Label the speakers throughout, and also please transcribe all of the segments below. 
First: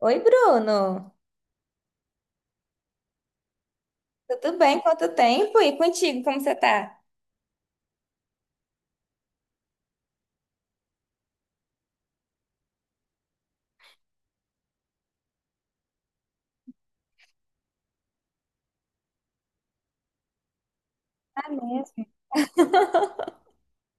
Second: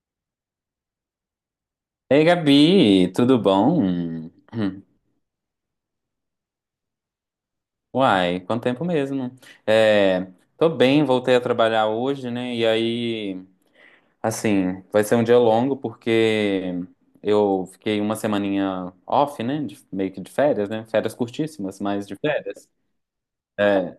Speaker 1: Oi, Bruno.
Speaker 2: Ei, Gabi, tudo bom?
Speaker 1: Tudo bem?
Speaker 2: Hum.
Speaker 1: Quanto tempo? E contigo, como você tá?
Speaker 2: Uai, quanto tempo mesmo. É, tô bem, voltei a trabalhar hoje, né? E aí, assim, vai ser um dia longo porque eu fiquei uma semaninha off, né? Meio que de férias, né? Férias
Speaker 1: Ah
Speaker 2: curtíssimas,
Speaker 1: mesmo?
Speaker 2: mas de férias. É,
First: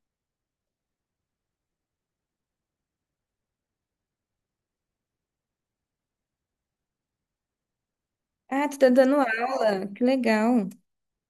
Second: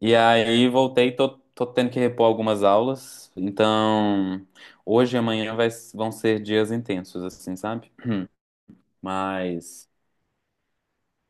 Speaker 2: e aí voltei, tô tendo que repor algumas aulas. Então, hoje e amanhã vão ser dias intensos, assim, sabe?
Speaker 1: Ah, tu tá dando aula.
Speaker 2: Mas.
Speaker 1: Que legal.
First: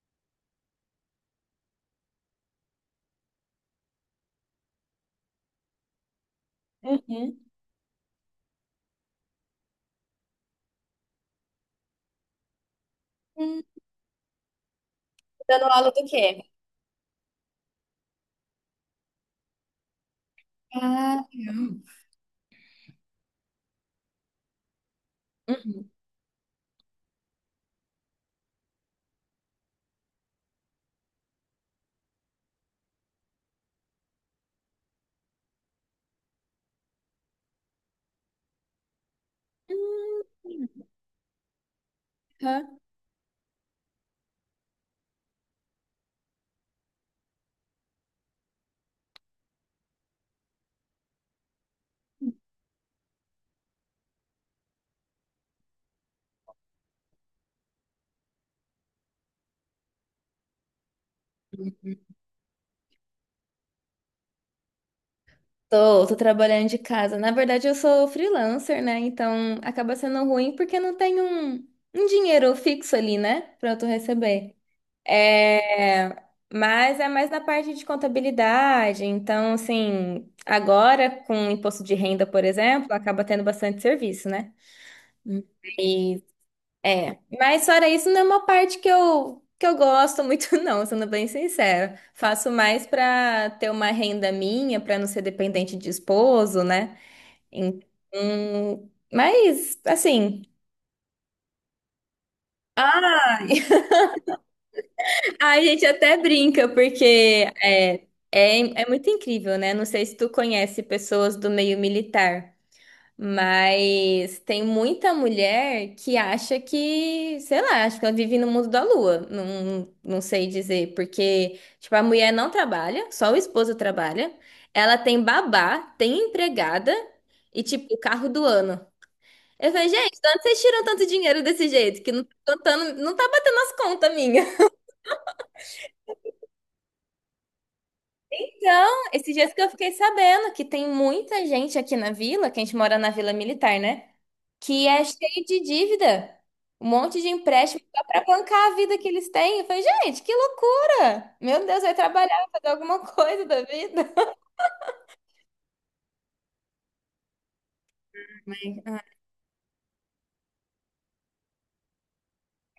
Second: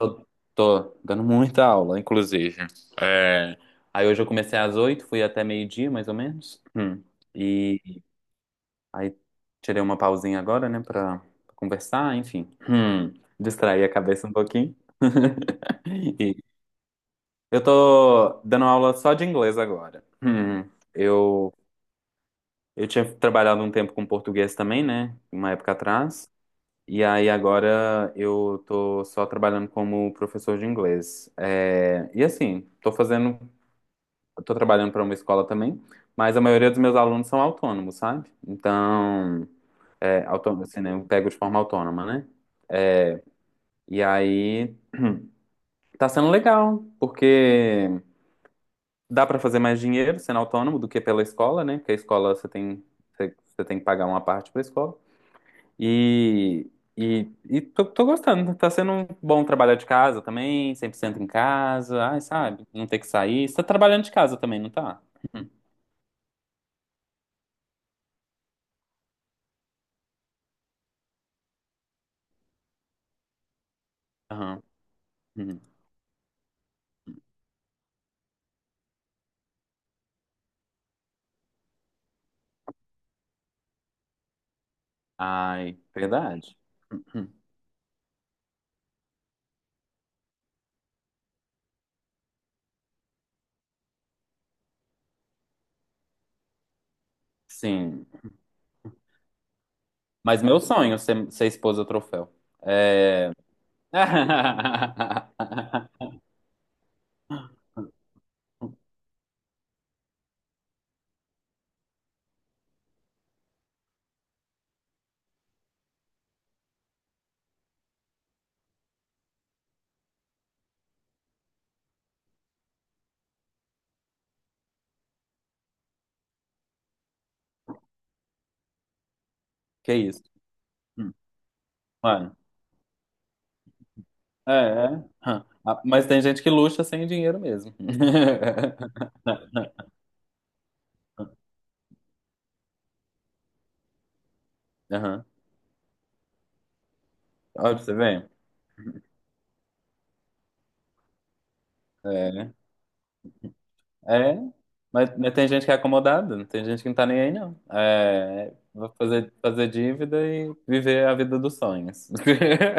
Speaker 2: Eu tô dando muita aula, inclusive. É, Aí hoje eu comecei às 8h, fui até meio-dia, mais ou menos. Hum.
Speaker 1: Uhum.
Speaker 2: E aí tirei uma pausinha agora, né, pra conversar, enfim. Hum.
Speaker 1: Hum.
Speaker 2: Distrair a cabeça um pouquinho.
Speaker 1: Dando aula do quê?
Speaker 2: E eu tô dando aula só de inglês agora. Hum.
Speaker 1: Ah,
Speaker 2: Eu,
Speaker 1: legal.
Speaker 2: eu tinha trabalhado um tempo com português também, né, uma época
Speaker 1: Uhum.
Speaker 2: atrás. E aí agora eu tô só trabalhando como professor de inglês. E assim, tô trabalhando para uma escola também, mas a maioria dos meus alunos são autônomos, sabe? Então,
Speaker 1: Hum,
Speaker 2: autônomo, assim, né? Eu pego de forma autônoma, né?
Speaker 1: Hã?
Speaker 2: E aí tá sendo legal, porque dá para fazer mais dinheiro sendo autônomo do que pela escola, né? Porque a escola você tem que pagar uma parte para a escola. E, e tô gostando. Tá sendo um bom trabalhar de casa também, 100% em casa. Ai, sabe? Não ter que sair. Você tá trabalhando de casa também, não tá?
Speaker 1: Tô, trabalhando de casa. Na verdade, eu sou freelancer, né? Então acaba sendo ruim porque não tem um dinheiro fixo ali, né? Pra eu receber.
Speaker 2: Aham. Uhum.
Speaker 1: É, mas é mais na parte de contabilidade. Então, assim, agora com o imposto de renda, por exemplo, acaba tendo bastante serviço, né?
Speaker 2: Ai,
Speaker 1: E
Speaker 2: verdade.
Speaker 1: é,
Speaker 2: Uhum.
Speaker 1: mas fora isso, não é uma parte que eu gosto muito, não, sendo bem sincera. Faço mais para ter uma renda minha, para não ser dependente de esposo, né?
Speaker 2: Sim.
Speaker 1: Então, mas
Speaker 2: Mas
Speaker 1: assim,
Speaker 2: meu sonho é ser esposa troféu. É.
Speaker 1: ah, a gente até brinca, porque é, é muito incrível, né? Não sei se tu conhece pessoas do meio militar, mas tem muita mulher que acha que, sei lá, acho que ela vive no mundo da lua. Não, não sei dizer, porque, tipo, a mulher não trabalha, só o esposo trabalha, ela tem babá, tem empregada e, tipo, o carro do ano. Eu falei,
Speaker 2: Que
Speaker 1: gente,
Speaker 2: isso?
Speaker 1: de onde vocês tiram tanto
Speaker 2: Hum,
Speaker 1: dinheiro desse jeito? Que não,
Speaker 2: mano.
Speaker 1: tá contando, não tá batendo as contas minhas.
Speaker 2: É, é. Hã. Ah, mas tem gente que luxa sem dinheiro mesmo.
Speaker 1: Então, esses dias que eu fiquei sabendo que tem muita gente aqui na vila, que a gente mora na Vila Militar, né? Que é
Speaker 2: Aham.
Speaker 1: cheio de dívida. Um monte de
Speaker 2: Olha
Speaker 1: empréstimo
Speaker 2: pra você
Speaker 1: só pra
Speaker 2: ver.
Speaker 1: bancar a vida que eles têm. Eu falei, gente, que loucura! Meu Deus, vai trabalhar,
Speaker 2: É.
Speaker 1: fazer alguma coisa da vida.
Speaker 2: É. Mas tem gente que é acomodada, tem gente que não tá nem aí, não. Vou fazer, dívida e viver a vida dos sonhos.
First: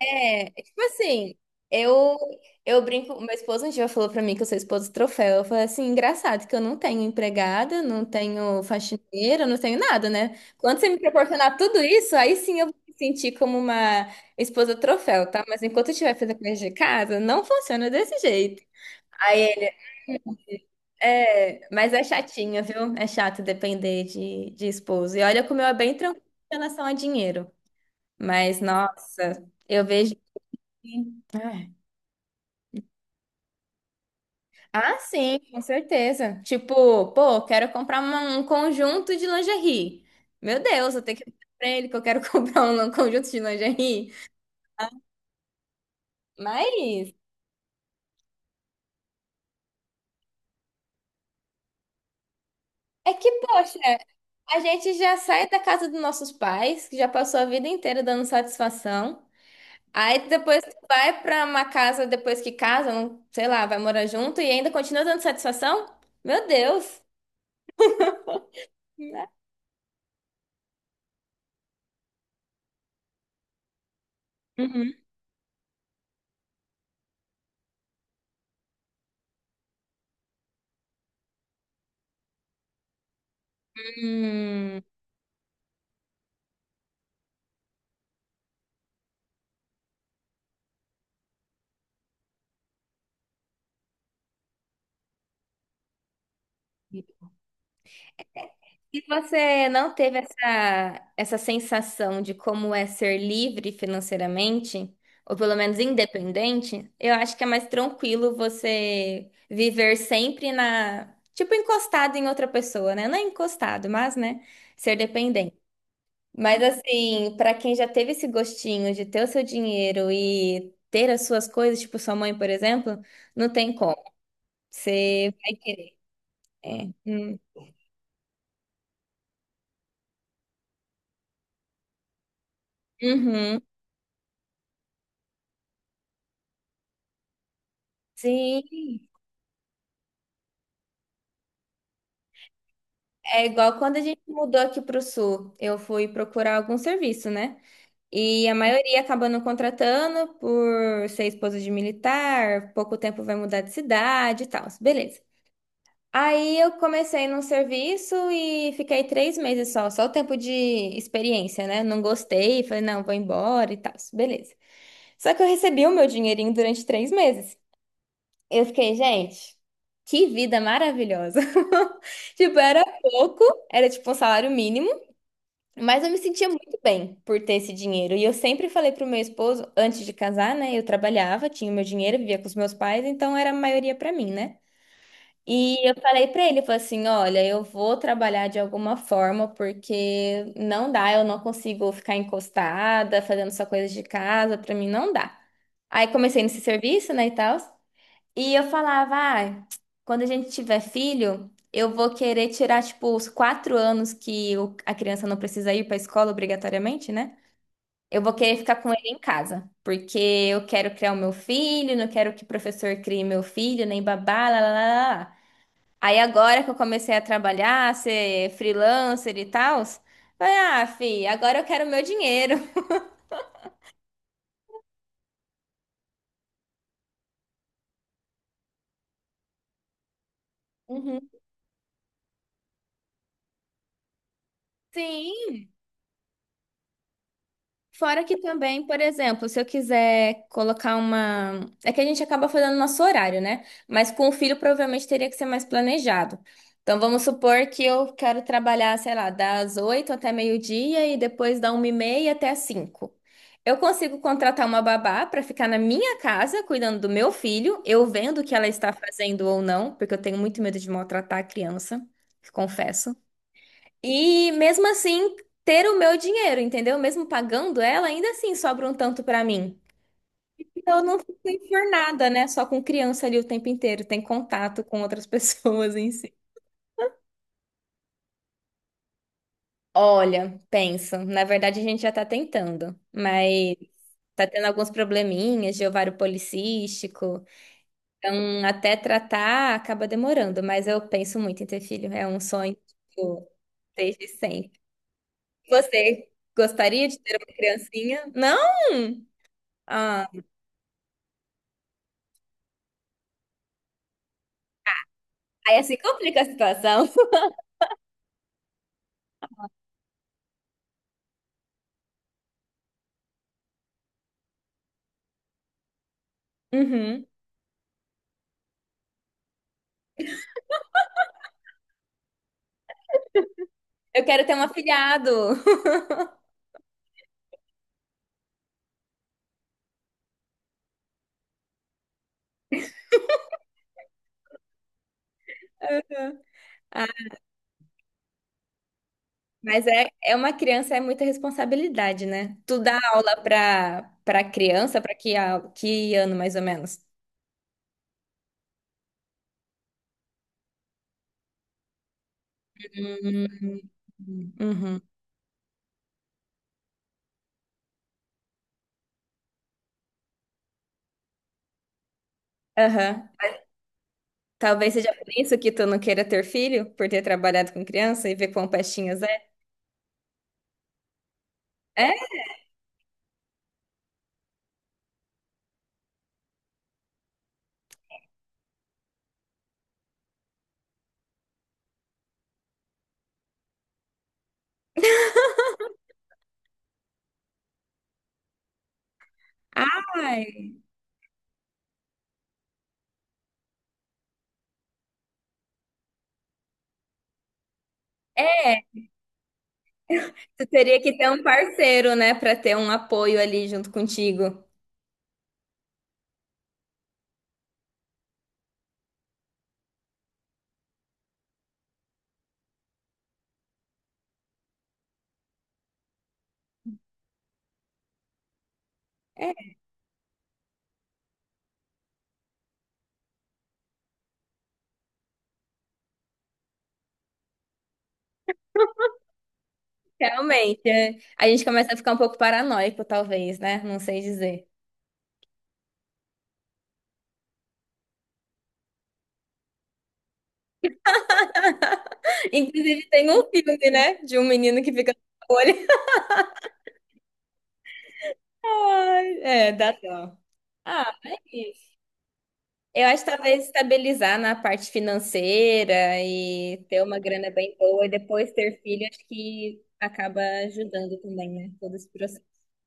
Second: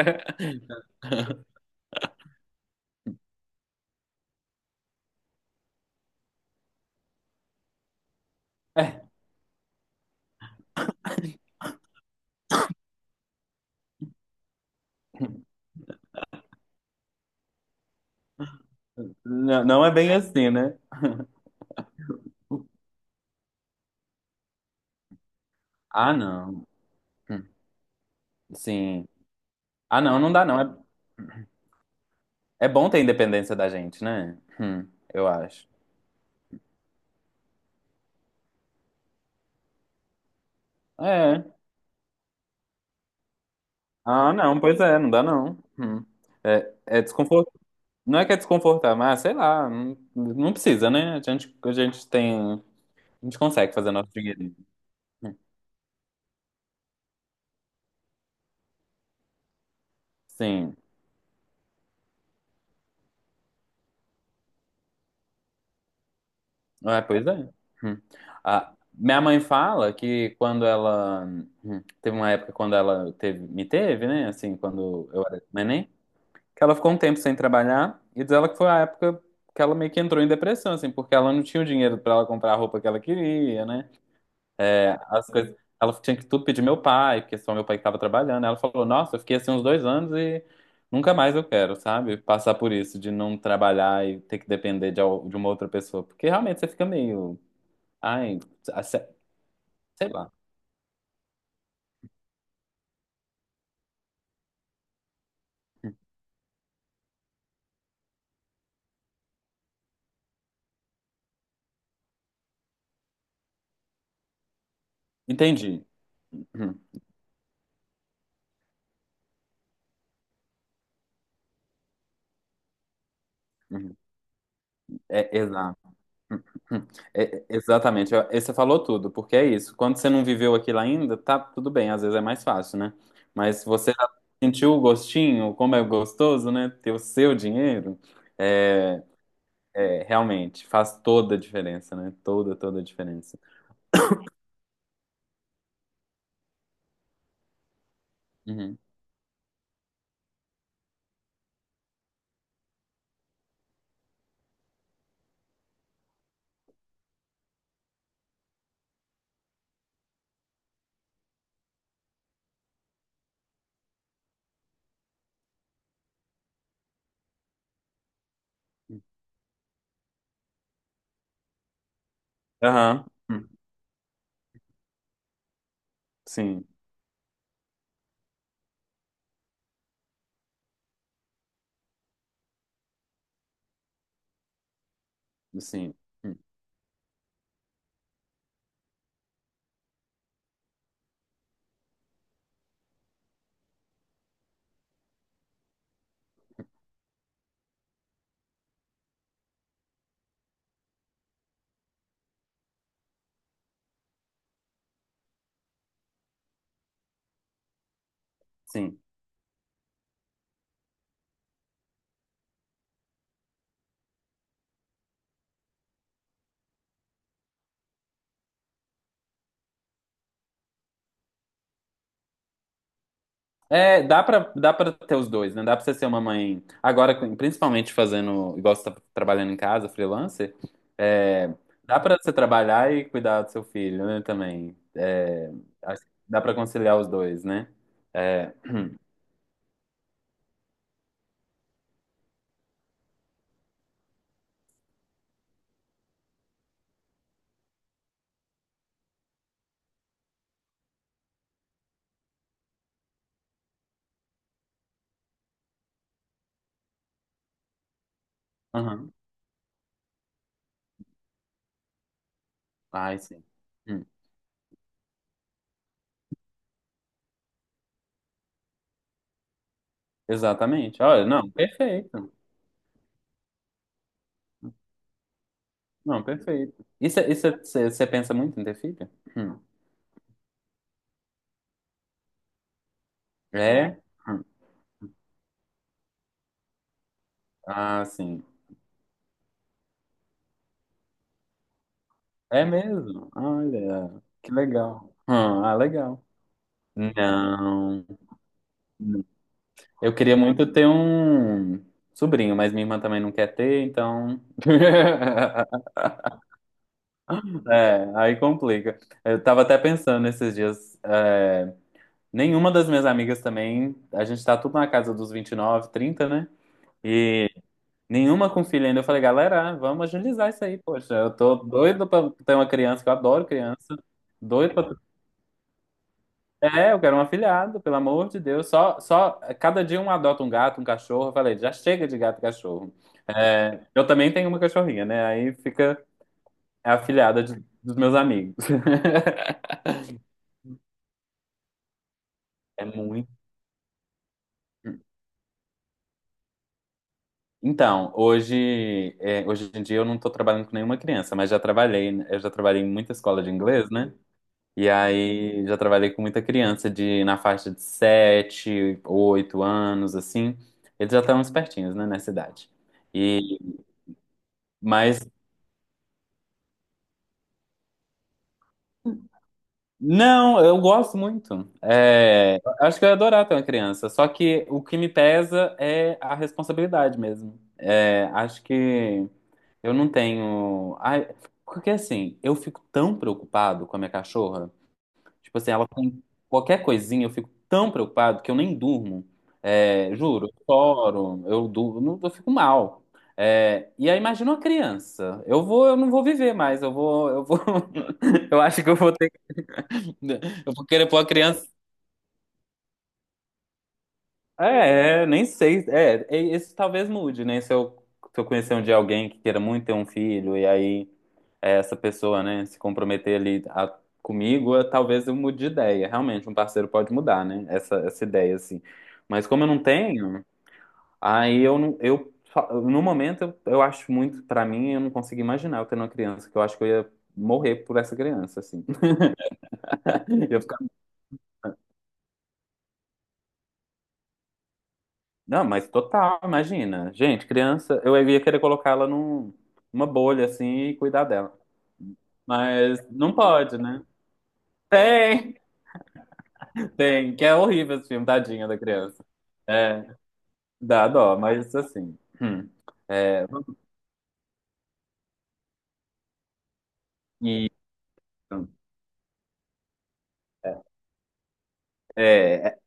Speaker 1: É, tipo assim, eu eu brinco, meu esposo um dia falou pra mim que eu sou esposa troféu. Eu falei assim, engraçado que eu não tenho empregada, não tenho
Speaker 2: É,
Speaker 1: faxineira, não tenho nada, né? Quando você me proporcionar tudo isso, aí sim eu vou me sentir como uma esposa troféu, tá? Mas enquanto eu estiver fazendo coisa de casa, não funciona desse jeito. Aí
Speaker 2: não,
Speaker 1: ele,
Speaker 2: não é bem assim, né?
Speaker 1: é, mas é chatinho, viu? É chato depender de esposo. E olha como eu é bem
Speaker 2: Ah,
Speaker 1: tranquilo em
Speaker 2: não.
Speaker 1: relação a
Speaker 2: Hum,
Speaker 1: dinheiro. Mas,
Speaker 2: sim.
Speaker 1: nossa, eu
Speaker 2: Ah,
Speaker 1: vejo
Speaker 2: não, não dá, não. É,
Speaker 1: que. Ah.
Speaker 2: é bom ter independência da gente, né? Hum,
Speaker 1: Ah,
Speaker 2: eu
Speaker 1: sim, com
Speaker 2: acho.
Speaker 1: certeza. Tipo, pô, quero comprar uma- um conjunto de lingerie. Meu Deus, eu tenho que falar
Speaker 2: É.
Speaker 1: pra ele que eu quero comprar um conjunto de lingerie.
Speaker 2: Ah, não, pois é, não dá, não. Hum. É
Speaker 1: Mas
Speaker 2: desconfortável. Não é que é desconfortável, mas sei lá, não, não precisa, né? A gente tem.
Speaker 1: é
Speaker 2: A
Speaker 1: que,
Speaker 2: gente consegue
Speaker 1: poxa,
Speaker 2: fazer nosso dinheirinho.
Speaker 1: a gente já sai da casa dos nossos pais, que já passou a vida inteira dando satisfação. Aí depois tu
Speaker 2: Sim.
Speaker 1: vai pra uma casa, depois que casa, não- sei lá, vai morar junto e ainda continua dando satisfação? Meu
Speaker 2: É,
Speaker 1: Deus!
Speaker 2: pois é. Hum. Ah, minha mãe fala que quando ela. Teve uma época quando ela me teve, né? Assim,
Speaker 1: Uhum.
Speaker 2: quando eu era neném, que ela ficou um tempo sem trabalhar e diz ela que foi a época que ela meio que entrou em depressão, assim, porque ela não tinha o dinheiro pra ela comprar a roupa que ela queria, né?
Speaker 1: Hum.
Speaker 2: As coisas. Ela tinha que tudo pedir meu pai, porque só meu pai que estava trabalhando. Ela falou: Nossa, eu fiquei assim uns 2 anos e nunca mais eu quero, sabe? Passar por isso, de não trabalhar e ter que depender de uma outra pessoa. Porque realmente você fica meio. Ai,
Speaker 1: E você não
Speaker 2: sei
Speaker 1: teve
Speaker 2: lá.
Speaker 1: essa, essa sensação de como é ser livre financeiramente, ou pelo menos independente? Eu acho que é mais tranquilo você viver sempre na, tipo, encostado em outra pessoa, né? Não é encostado, mas, né, ser dependente.
Speaker 2: Entendi.
Speaker 1: Mas
Speaker 2: Uhum,
Speaker 1: assim, para quem já teve esse gostinho de ter o seu dinheiro e ter as suas coisas, tipo sua mãe, por exemplo, não tem como.
Speaker 2: uhum. É,
Speaker 1: Você vai
Speaker 2: exato.
Speaker 1: querer. É. Hum.
Speaker 2: É, exatamente, você falou tudo, porque é isso. Quando você não viveu aquilo ainda, tá tudo bem, às vezes é mais fácil, né?
Speaker 1: Uhum.
Speaker 2: Mas você já sentiu o gostinho, como é gostoso, né? Ter o seu dinheiro,
Speaker 1: Sim.
Speaker 2: é, realmente faz toda a diferença, né? Toda, toda a diferença.
Speaker 1: É igual quando a gente mudou aqui para o sul, eu fui procurar algum serviço, né? E a
Speaker 2: Uhum.
Speaker 1: maioria acaba não contratando por ser esposa de militar, pouco tempo vai mudar de cidade e tal, beleza. Aí eu comecei num serviço e fiquei 3 meses só o tempo de experiência, né? Não gostei, falei, não, vou embora e tal, beleza. Só que eu recebi o meu dinheirinho durante 3 meses. Eu fiquei, gente, que vida maravilhosa. Tipo, era
Speaker 2: Aham.
Speaker 1: pouco,
Speaker 2: Hum.
Speaker 1: era tipo um salário mínimo. Mas eu me sentia
Speaker 2: Sim,
Speaker 1: muito bem por ter esse dinheiro. E eu sempre falei pro meu esposo, antes de casar, né? Eu trabalhava, tinha o meu dinheiro, vivia com os meus pais, então era a maioria pra mim, né? E eu
Speaker 2: sim.
Speaker 1: falei
Speaker 2: Hum.
Speaker 1: pra ele, eu falei assim, olha, eu vou trabalhar de alguma forma, porque não dá, eu não consigo ficar encostada, fazendo só coisas de casa, pra mim não dá. Aí comecei nesse serviço, né, e tal. E eu falava, ah, quando a gente tiver filho, eu vou querer tirar, tipo, os 4 anos que o- a criança não precisa ir para a escola obrigatoriamente, né? Eu vou querer ficar com
Speaker 2: Sim.
Speaker 1: ele em casa, porque eu quero criar o meu filho, não quero que o professor crie meu filho, nem babá, lá, lá, lá, lá. Aí agora que eu comecei a trabalhar, ser freelancer e tal, falei, ah, fi, agora eu quero meu dinheiro.
Speaker 2: Dá pra ter os dois, né? Dá pra você ser uma mãe. Agora, principalmente fazendo, igual você tá trabalhando em casa, freelancer,
Speaker 1: Uhum.
Speaker 2: é, dá pra você trabalhar e cuidar do seu filho, né? Também. É,
Speaker 1: Sim,
Speaker 2: acho que dá pra conciliar os dois, né?
Speaker 1: fora que
Speaker 2: É,
Speaker 1: também, por exemplo, se eu quiser colocar uma. É que a gente acaba fazendo nosso horário, né? Mas com o filho provavelmente teria que ser mais planejado. Então vamos supor que eu quero trabalhar, sei lá, das 8 até meio-dia e depois da 1:30 até as 5. Eu consigo contratar uma babá para ficar na minha casa cuidando do meu filho, eu vendo o que ela está
Speaker 2: aham.
Speaker 1: fazendo ou não, porque eu tenho muito medo de maltratar a criança, confesso.
Speaker 2: Ai, sim. Hum,
Speaker 1: E mesmo assim, ter o meu dinheiro, entendeu? Mesmo pagando ela, ainda assim sobra um tanto pra mim. Então
Speaker 2: Exatamente.
Speaker 1: eu não
Speaker 2: Olha,
Speaker 1: fico
Speaker 2: não,
Speaker 1: enfurnada,
Speaker 2: perfeito.
Speaker 1: né? Só com criança ali o tempo inteiro, tem contato com outras pessoas em
Speaker 2: Não,
Speaker 1: si.
Speaker 2: perfeito. Isso, isso. Você pensa muito em ter filho? Hum.
Speaker 1: Olha, penso. Na verdade, a gente já tá tentando, mas
Speaker 2: É? Hum.
Speaker 1: tá tendo alguns probleminhas de ovário policístico.
Speaker 2: Ah, sim.
Speaker 1: Então, até tratar acaba demorando, mas eu penso muito em ter filho. É um
Speaker 2: É
Speaker 1: sonho,
Speaker 2: mesmo?
Speaker 1: tipo,
Speaker 2: Olha,
Speaker 1: desde
Speaker 2: que
Speaker 1: sempre.
Speaker 2: legal. Ah, legal.
Speaker 1: Você gostaria de ter uma
Speaker 2: Não.
Speaker 1: criancinha? Não?
Speaker 2: Eu
Speaker 1: Ah,
Speaker 2: queria muito ter um sobrinho, mas minha irmã também não quer ter, então.
Speaker 1: aí assim complica a situação.
Speaker 2: É, aí complica. Eu tava até pensando esses dias. Nenhuma das minhas amigas também. A gente tá tudo na casa dos 29, 30, né?
Speaker 1: Uhum.
Speaker 2: E nenhuma com filho ainda. Eu falei, galera, vamos agilizar isso aí, poxa. Eu tô doido pra ter uma criança, que eu adoro criança.
Speaker 1: Eu quero ter um
Speaker 2: Doido pra
Speaker 1: afilhado.
Speaker 2: eu quero um afilhado, pelo amor de Deus. Cada dia um adota um gato, um cachorro. Eu falei, já chega de gato e cachorro. Eu também tenho uma cachorrinha, né? Aí fica
Speaker 1: Uhum.
Speaker 2: a
Speaker 1: Ah,
Speaker 2: afilhada dos meus amigos.
Speaker 1: mas é, é uma criança, é muita responsabilidade, né? Tu
Speaker 2: É
Speaker 1: dá
Speaker 2: muito.
Speaker 1: aula pra, pra criança, pra que, a- que ano mais ou menos?
Speaker 2: Então, hoje em dia eu não estou trabalhando com nenhuma criança, mas já trabalhei, né? Eu já trabalhei em muita escola de
Speaker 1: Hum.
Speaker 2: inglês, né? E
Speaker 1: Uhum.
Speaker 2: aí já trabalhei com muita criança de na faixa de 7, 8 anos, assim. Eles já estão espertinhos, né, nessa idade.
Speaker 1: Aham.
Speaker 2: E,
Speaker 1: Talvez seja por
Speaker 2: mas
Speaker 1: isso que tu não queira ter filho, por ter trabalhado com criança e ver quão pestinhas é.
Speaker 2: Não, eu gosto muito.
Speaker 1: É?
Speaker 2: Acho que eu ia adorar ter uma criança. Só que o que me pesa é a responsabilidade mesmo. Acho que eu não tenho. Ai, porque assim, eu fico tão preocupado com a minha cachorra. Tipo assim, ela com qualquer coisinha eu fico tão preocupado que eu nem durmo. Juro, eu
Speaker 1: Ai,
Speaker 2: choro, eu durmo, eu fico mal. E aí imagina uma criança. Eu não vou viver mais, eu
Speaker 1: é,
Speaker 2: acho que
Speaker 1: tu
Speaker 2: eu vou
Speaker 1: teria
Speaker 2: querer
Speaker 1: que
Speaker 2: pôr a
Speaker 1: ter um
Speaker 2: criança.
Speaker 1: parceiro, né, pra ter um apoio ali junto contigo.
Speaker 2: Nem sei. Isso talvez mude, né? Se eu conhecer um dia alguém que queira muito ter um filho e aí essa pessoa, né, se comprometer ali comigo, talvez eu mude de ideia. Realmente, um parceiro pode mudar, né, essa ideia, assim. Mas como eu não tenho, aí eu não, eu, fa- no momento, eu acho muito, pra mim, eu não consigo imaginar eu tendo uma criança, que eu acho que eu ia morrer por essa criança, assim. Eu ia ficar,
Speaker 1: Realmente, é. A gente começa a ficar um pouco paranoico, talvez, né? Não sei dizer.
Speaker 2: não, mas total, imagina. Gente, criança, eu ia querer colocar ela numa bolha, assim, e cuidar dela. Mas
Speaker 1: Inclusive, tem
Speaker 2: não
Speaker 1: um
Speaker 2: pode,
Speaker 1: filme,
Speaker 2: né?
Speaker 1: né? De um menino que fica com
Speaker 2: Tem,
Speaker 1: o olho.
Speaker 2: tem, que é horrível esse filme, tadinha da criança.
Speaker 1: Ai, é, dá
Speaker 2: É.
Speaker 1: dó.
Speaker 2: Dá
Speaker 1: Ah, é
Speaker 2: dó, mas
Speaker 1: isso.
Speaker 2: assim.
Speaker 1: Eu acho que
Speaker 2: É,
Speaker 1: talvez estabilizar na parte financeira e ter uma grana
Speaker 2: e,
Speaker 1: bem boa e depois ter filho, acho que acaba ajudando também, né? Todo esse processo.
Speaker 2: é, é,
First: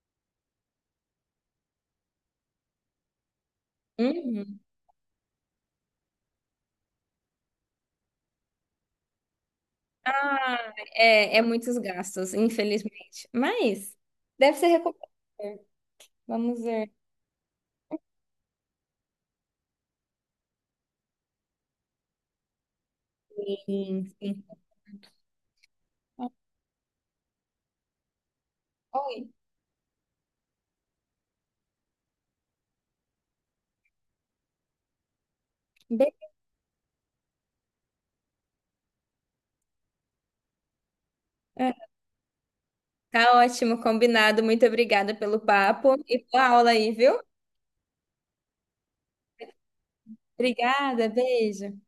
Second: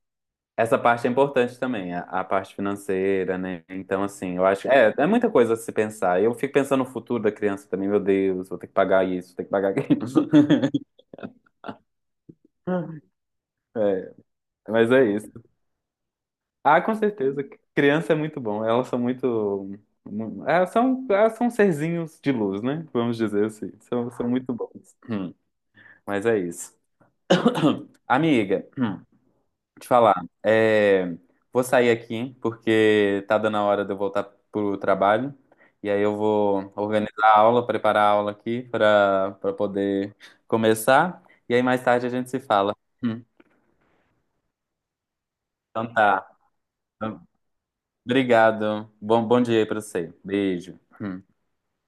Speaker 2: essa parte é importante também, a parte financeira, né? Então, assim, eu
Speaker 1: Uhum.
Speaker 2: acho. É muita coisa a se pensar. Eu fico pensando no futuro da criança também, meu Deus, vou ter que pagar isso, vou ter que pagar aquilo.
Speaker 1: Ah, é, é muitos gastos, infelizmente. Mas
Speaker 2: É,
Speaker 1: deve ser
Speaker 2: mas é isso.
Speaker 1: recuperável. Vamos
Speaker 2: Ah,
Speaker 1: ver.
Speaker 2: com certeza. Criança é muito bom. Elas são muito. Mu- elas são serzinhos de luz, né? Vamos dizer assim.
Speaker 1: Sim,
Speaker 2: São
Speaker 1: sim.
Speaker 2: muito bons. Mas é isso. Amiga,
Speaker 1: Oi.
Speaker 2: te falar, é, vou sair aqui porque tá dando a hora de eu voltar pro trabalho. E aí
Speaker 1: Be-
Speaker 2: eu vou organizar a aula, preparar a aula aqui para poder começar. E aí
Speaker 1: é,
Speaker 2: mais tarde a gente se fala. Hum.
Speaker 1: tá ótimo, combinado. Muito obrigada pelo
Speaker 2: Então
Speaker 1: papo e
Speaker 2: tá.
Speaker 1: boa aula aí, viu?
Speaker 2: Obrigado. Bom dia aí pra você. Beijo.
Speaker 1: Obrigada,
Speaker 2: Hum.
Speaker 1: beijo.